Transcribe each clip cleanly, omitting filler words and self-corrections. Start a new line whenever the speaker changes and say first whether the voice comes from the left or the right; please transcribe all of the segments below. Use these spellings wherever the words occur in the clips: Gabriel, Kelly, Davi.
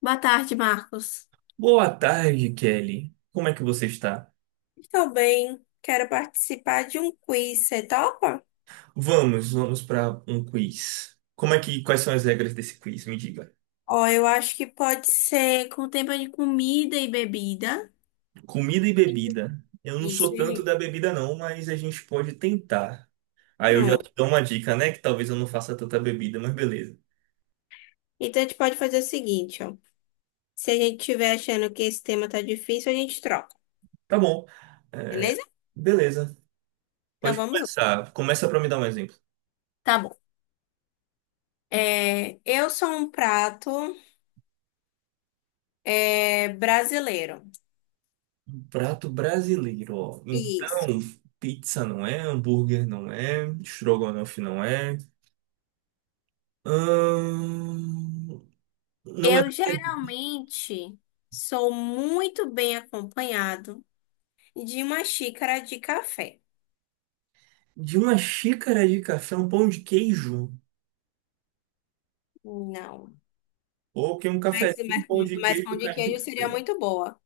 left: Boa tarde, Marcos.
right: Boa tarde, Kelly. Como é que você está?
left: Estou bem, quero participar de um quiz, você topa?
right: Vamos, vamos para um quiz. Quais são as regras desse quiz? Me diga.
left: Ó, eu acho que pode ser com tema de comida e bebida.
right: Comida e bebida. Eu não sou
left: Isso,
right: tanto da bebida não, mas a gente pode tentar. Aí eu já
left: pronto.
right: te dou uma dica, né? Que talvez eu não faça tanta bebida, mas beleza.
left: Então a gente pode fazer o seguinte, ó. Se a gente estiver achando que esse tema tá difícil, a gente troca,
right: Tá bom. É,
left: beleza?
right: beleza.
left: Então
right: Pode
left: vamos lá.
right: começar. Começa para me dar um exemplo.
left: Tá bom. É, eu sou um prato é, brasileiro.
right: Prato brasileiro, ó.
left: Isso.
right: Então, pizza não é, hambúrguer não é, estrogonofe não é. Ahn, Não é
left: Eu geralmente sou muito bem acompanhado. De uma xícara de café.
right: de uma xícara de café, um pão de queijo.
left: Não.
right: Ou que um
left: Mas,
right: cafezinho com
left: mas,
right: pão de
left: mas
right: queijo
left: pão de
right: cai
left: queijo
right: muito
left: seria
right: bem.
left: muito boa.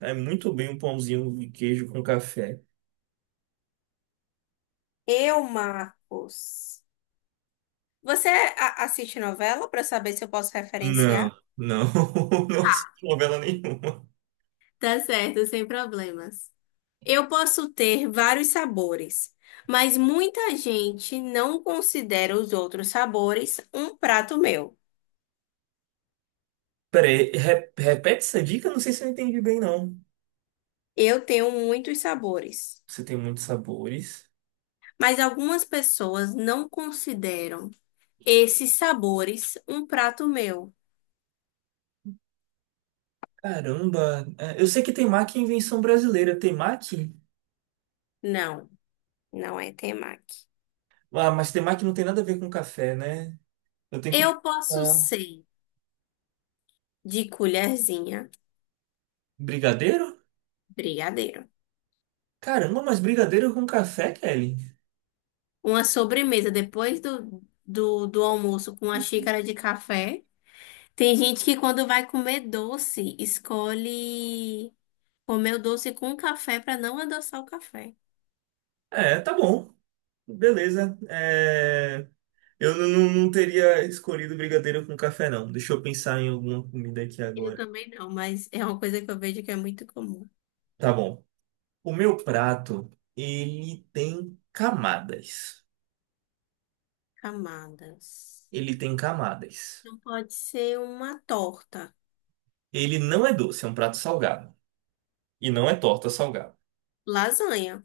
right: Cai muito bem um pãozinho de queijo com café.
left: Eu, Marcos. Você assiste novela para saber se eu posso
right: Não,
left: referenciar?
right: não, não
left: Tá,
right: assisti novela nenhuma.
left: tá certo, sem problemas. Eu posso ter vários sabores, mas muita gente não considera os outros sabores um prato meu.
right: Peraí, repete essa dica? Não sei se eu entendi bem, não.
left: Eu tenho muitos sabores,
right: Você tem muitos sabores.
left: mas algumas pessoas não consideram esses sabores um prato meu.
right: Caramba, é, eu sei que temaki é invenção brasileira. Temaki?
left: Não, não é temaki.
right: Ah, mas temaki não tem nada a ver com café, né? Eu tenho que...
left: Eu posso
right: Ah,
left: ser de colherzinha,
right: brigadeiro?
left: brigadeiro.
right: Caramba, mas brigadeiro com café, Kelly?
left: Uma sobremesa depois do almoço com uma xícara de café. Tem gente que quando vai comer doce, escolhe comer o doce com café para não adoçar o café.
right: É, tá bom. Beleza. É, eu não, não teria escolhido brigadeiro com café, não. Deixa eu pensar em alguma comida aqui
left: Eu
right: agora.
left: também não, mas é uma coisa que eu vejo que é muito comum.
right: Tá bom. O meu prato, ele tem camadas.
left: Camadas.
right: Ele tem camadas.
left: Não pode ser uma torta.
right: Ele não é doce, é um prato salgado. E não é torta salgada.
left: Lasanha.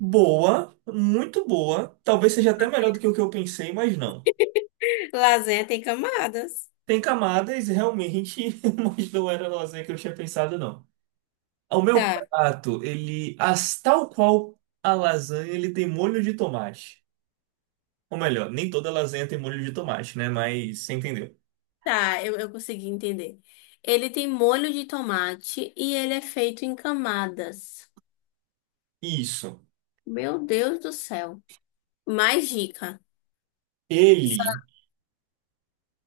right: Boa, muito boa. Talvez seja até melhor do que o que eu pensei, mas não.
left: Lasanha tem camadas.
right: Tem camadas, realmente, mas não era a lasanha que eu tinha pensado, não. O meu
left: Tá.
right: prato, tal qual a lasanha, ele tem molho de tomate. Ou melhor, nem toda lasanha tem molho de tomate, né? Mas você entendeu.
left: Tá, eu consegui entender. Ele tem molho de tomate e ele é feito em camadas.
right: Isso.
left: Meu Deus do céu. Mais dica.
right: Ele,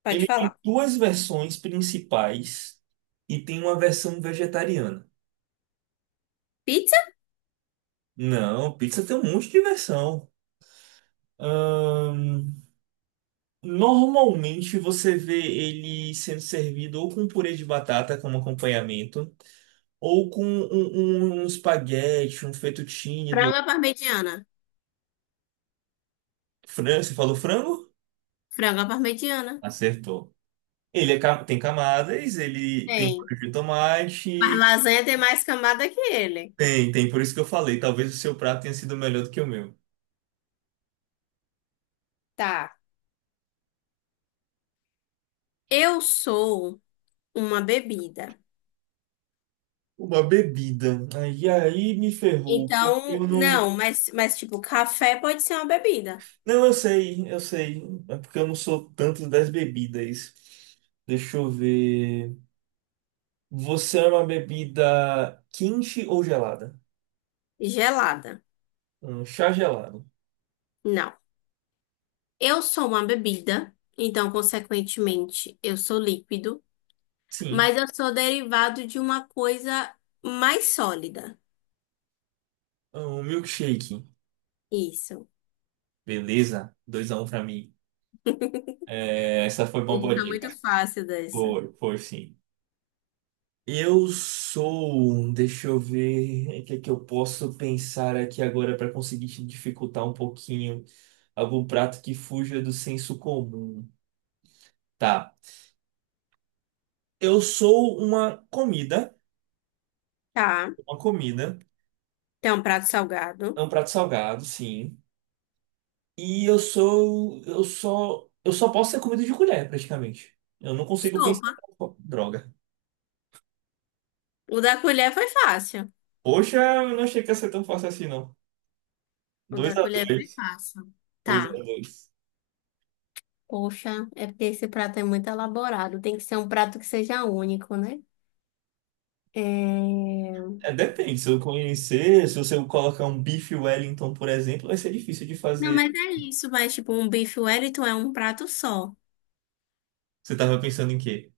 left: Pode
right: ele tem
left: falar.
right: duas versões principais e tem uma versão vegetariana.
left: Pizza?
right: Não, pizza tem um monte de versão. Ahn, normalmente você vê ele sendo servido ou com purê de batata como acompanhamento, ou com um espaguete, um fettuccine do
left: Frango à parmegiana.
right: Você falou frango?
left: Frango à parmegiana.
right: Acertou. Ele é tem camadas, ele tem
left: Tem.
right: molho de
left: Mas
right: tomate.
left: lasanha tem mais camada que ele.
right: Tem, tem, por isso que eu falei. Talvez o seu prato tenha sido melhor do que o meu.
left: Tá. Eu sou uma bebida.
right: Uma bebida. Aí me ferrou, porque eu
left: Então,
right: não.
left: não, mas tipo, café pode ser uma bebida.
right: Não, eu sei, eu sei. É porque eu não sou tanto das bebidas. Deixa eu ver. Você é uma bebida quente ou gelada?
left: Gelada.
right: Um chá gelado.
left: Não. Eu sou uma bebida. Então, consequentemente, eu sou líquido.
right: Sim.
left: Mas eu sou derivado de uma coisa mais sólida.
right: Um milkshake.
left: Isso.
right: Beleza. 2 a 1 pra mim. É, essa foi uma
left: Ele
right: boa
left: tá
right: dica.
left: muito fácil dessa.
right: Foi, foi sim. Eu sou, deixa eu ver o que é que eu posso pensar aqui agora para conseguir te dificultar um pouquinho algum prato que fuja do senso comum. Tá. Eu sou uma comida,
left: Tá.
right: uma comida,
left: Tem um prato
right: é
left: salgado.
right: um prato salgado, sim. E eu só posso ser comida de colher, praticamente. Eu não consigo
left: Sopa.
right: pensar, droga.
left: O da colher foi fácil.
right: Poxa, eu não achei que ia ser tão fácil assim, não.
left: O
right: 2
left: da
right: a
left: colher foi
right: 2
left: fácil.
right: 2
left: Tá.
right: a 2
left: Poxa, é porque esse prato é muito elaborado. Tem que ser um prato que seja único, né? É...
right: É, depende, se eu conhecer, se você colocar um bife Wellington, por exemplo, vai ser difícil de
left: Não,
right: fazer.
left: mas é isso. Mas, tipo, um bife Wellington é um prato só.
right: Você tava pensando em quê?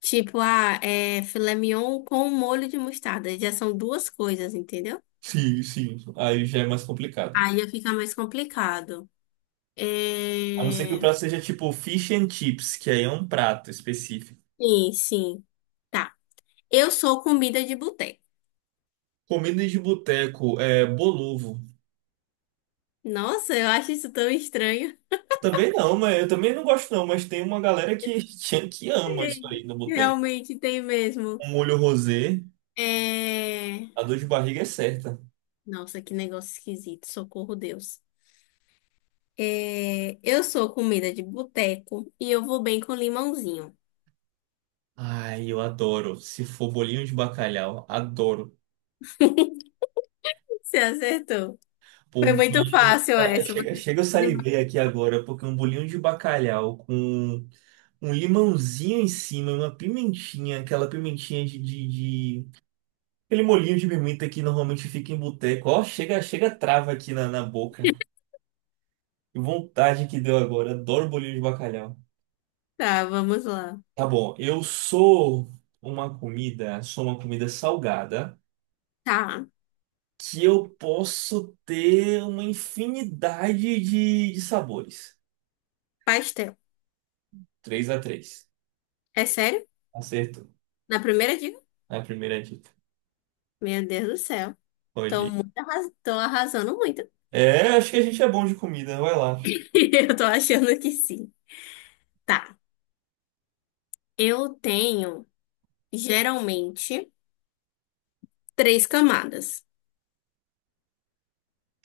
left: Tipo, ah, é filé mignon com molho de mostarda. Já são duas coisas, entendeu?
right: Sim, sim, aí já é mais complicado.
left: Aí fica mais complicado.
right: A não ser que o
left: É...
right: prato seja tipo fish and chips, que aí é um prato específico.
left: Sim, sim. Tá. Eu sou comida de boteco.
right: Comida de boteco, é bolovo.
left: Nossa, eu acho isso tão estranho.
right: Também não, mas eu também não gosto não, mas tem uma galera que, que ama isso
left: Sim,
right: aí no boteco.
left: realmente tem mesmo.
right: Um molho rosé,
left: É...
right: a dor de barriga é certa.
left: Nossa, que negócio esquisito. Socorro, Deus. É... Eu sou comida de boteco e eu vou bem com limãozinho.
right: Ai, eu adoro. Se for bolinho de bacalhau, adoro.
left: Você acertou. Foi muito fácil essa.
right: Chega, chega, eu salivei aqui agora, porque um bolinho de bacalhau com um limãozinho em cima, uma pimentinha, aquela pimentinha de- aquele molhinho de pimenta que normalmente fica em boteco. Ó, chega, chega, trava aqui na boca. Que vontade que deu agora. Adoro bolinho de bacalhau.
left: Tá, vamos lá.
right: Tá bom, eu sou uma comida salgada,
left: Tá.
right: que eu posso ter uma infinidade de sabores.
left: Pastel.
right: 3 a 3,
left: É sério?
right: acertou.
left: Na primeira dica?
right: A primeira dica.
left: Meu Deus do céu.
right: Pode ir.
left: Tô arrasando muito.
right: É, acho que a gente é bom de comida, vai lá.
left: Eu tô achando que sim. Tá. Eu tenho, geralmente, três camadas.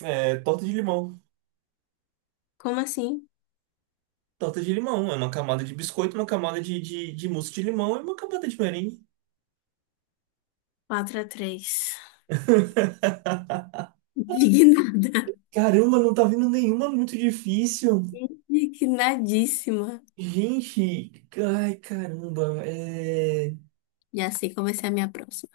right: É, torta de limão.
left: Como assim?
right: Torta de limão, é uma camada de biscoito, uma camada de mousse de limão e uma camada de merengue.
left: Quatro a 3. Indignada.
right: Caramba, não tá vindo nenhuma muito difícil.
left: Indignadíssima.
right: Gente, ai caramba, é...
left: E assim comecei a minha próxima.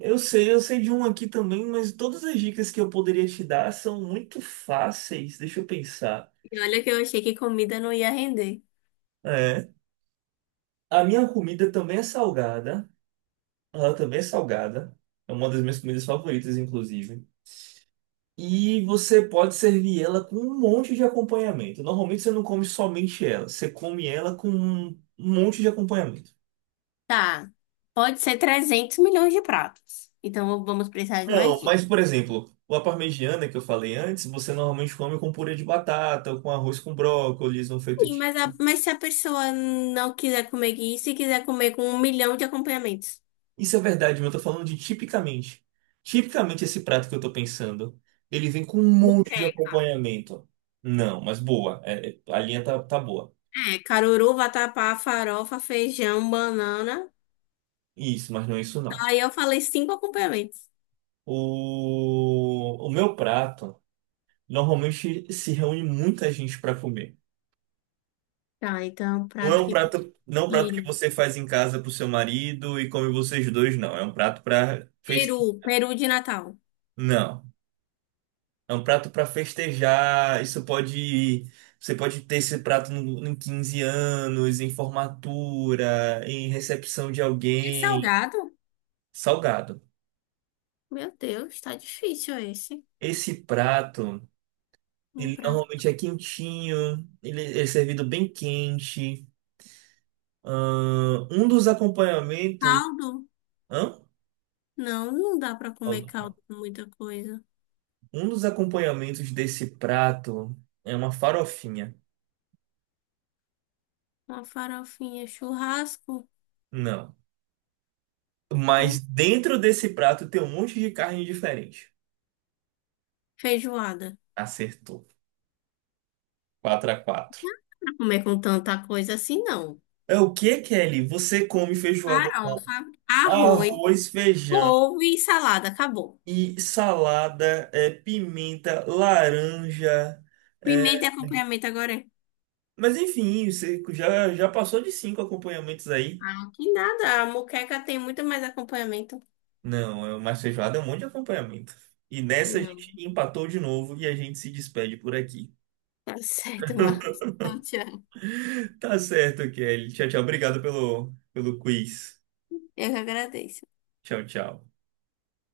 right: Eu sei de um aqui também, mas todas as dicas que eu poderia te dar são muito fáceis. Deixa eu pensar.
left: E olha que eu achei que comida não ia render.
right: É, a minha comida também é salgada. Ela também é salgada. É uma das minhas comidas favoritas, inclusive. E você pode servir ela com um monte de acompanhamento. Normalmente você não come somente ela, você come ela com um monte de acompanhamento.
left: Tá. Pode ser trezentos milhões de pratos. Então vamos precisar de mais
right: Não,
left: dicas.
right: mas por exemplo, a parmegiana que eu falei antes, você normalmente come com purê de batata, ou com arroz com brócolis, um feito
left: Sim,
right: de...
left: mas, mas se a pessoa não quiser comer isso e quiser comer com um milhão de acompanhamentos?
right: Isso é verdade, mas eu tô falando de tipicamente. Tipicamente esse prato que eu tô pensando, ele vem com um
left: Não.
right: monte de acompanhamento. Não, mas boa, a linha tá boa.
left: É, caruru, vatapá, farofa, feijão, banana.
right: Isso, mas não é isso não.
left: Aí eu falei cinco acompanhamentos.
right: O meu prato. Normalmente se reúne muita gente para comer.
left: Tá, então prato que
right: Não é um prato que
left: compartilha.
right: você faz em casa pro seu marido e come vocês dois, não. É um prato para festejar.
left: Peru, peru de Natal.
right: Não. É um prato para festejar. Isso pode. Você pode ter esse prato em 15 anos, em formatura, em recepção de
left: É
right: alguém.
left: salgado?
right: Salgado.
left: Meu Deus, tá difícil esse.
right: Esse prato,
left: Um
right: ele
left: prato.
right: normalmente é quentinho, ele é servido bem quente. Um dos acompanhamentos.
left: Caldo?
right: Hã?
left: Não, não dá pra comer caldo com muita coisa.
right: Um dos acompanhamentos desse prato é uma farofinha.
left: Uma farofinha, churrasco,
right: Não.
left: né?
right: Mas dentro desse prato tem um monte de carne diferente.
left: Feijoada.
right: Acertou. 4 a 4.
left: Não dá pra comer com tanta coisa assim, não.
right: É o que, Kelly? Você come feijoada,
left: Farofa, arroz,
right: arroz, feijão
left: couve e salada. Acabou.
right: e salada, é, pimenta, laranja.
left: Pimenta
right: É,
left: e acompanhamento agora é.
right: mas enfim, você já passou de 5 acompanhamentos aí.
left: Ah, que nada. A moqueca tem muito mais acompanhamento.
right: Não, mas feijoada é um monte de acompanhamento. E nessa a
left: Não.
right: gente empatou de novo e a gente se despede por aqui.
left: Tá certo, Marcos. Então, tchau.
right: Tá certo, Kelly. Tchau, tchau. Obrigado pelo quiz.
left: Eu que agradeço.
right: Tchau, tchau.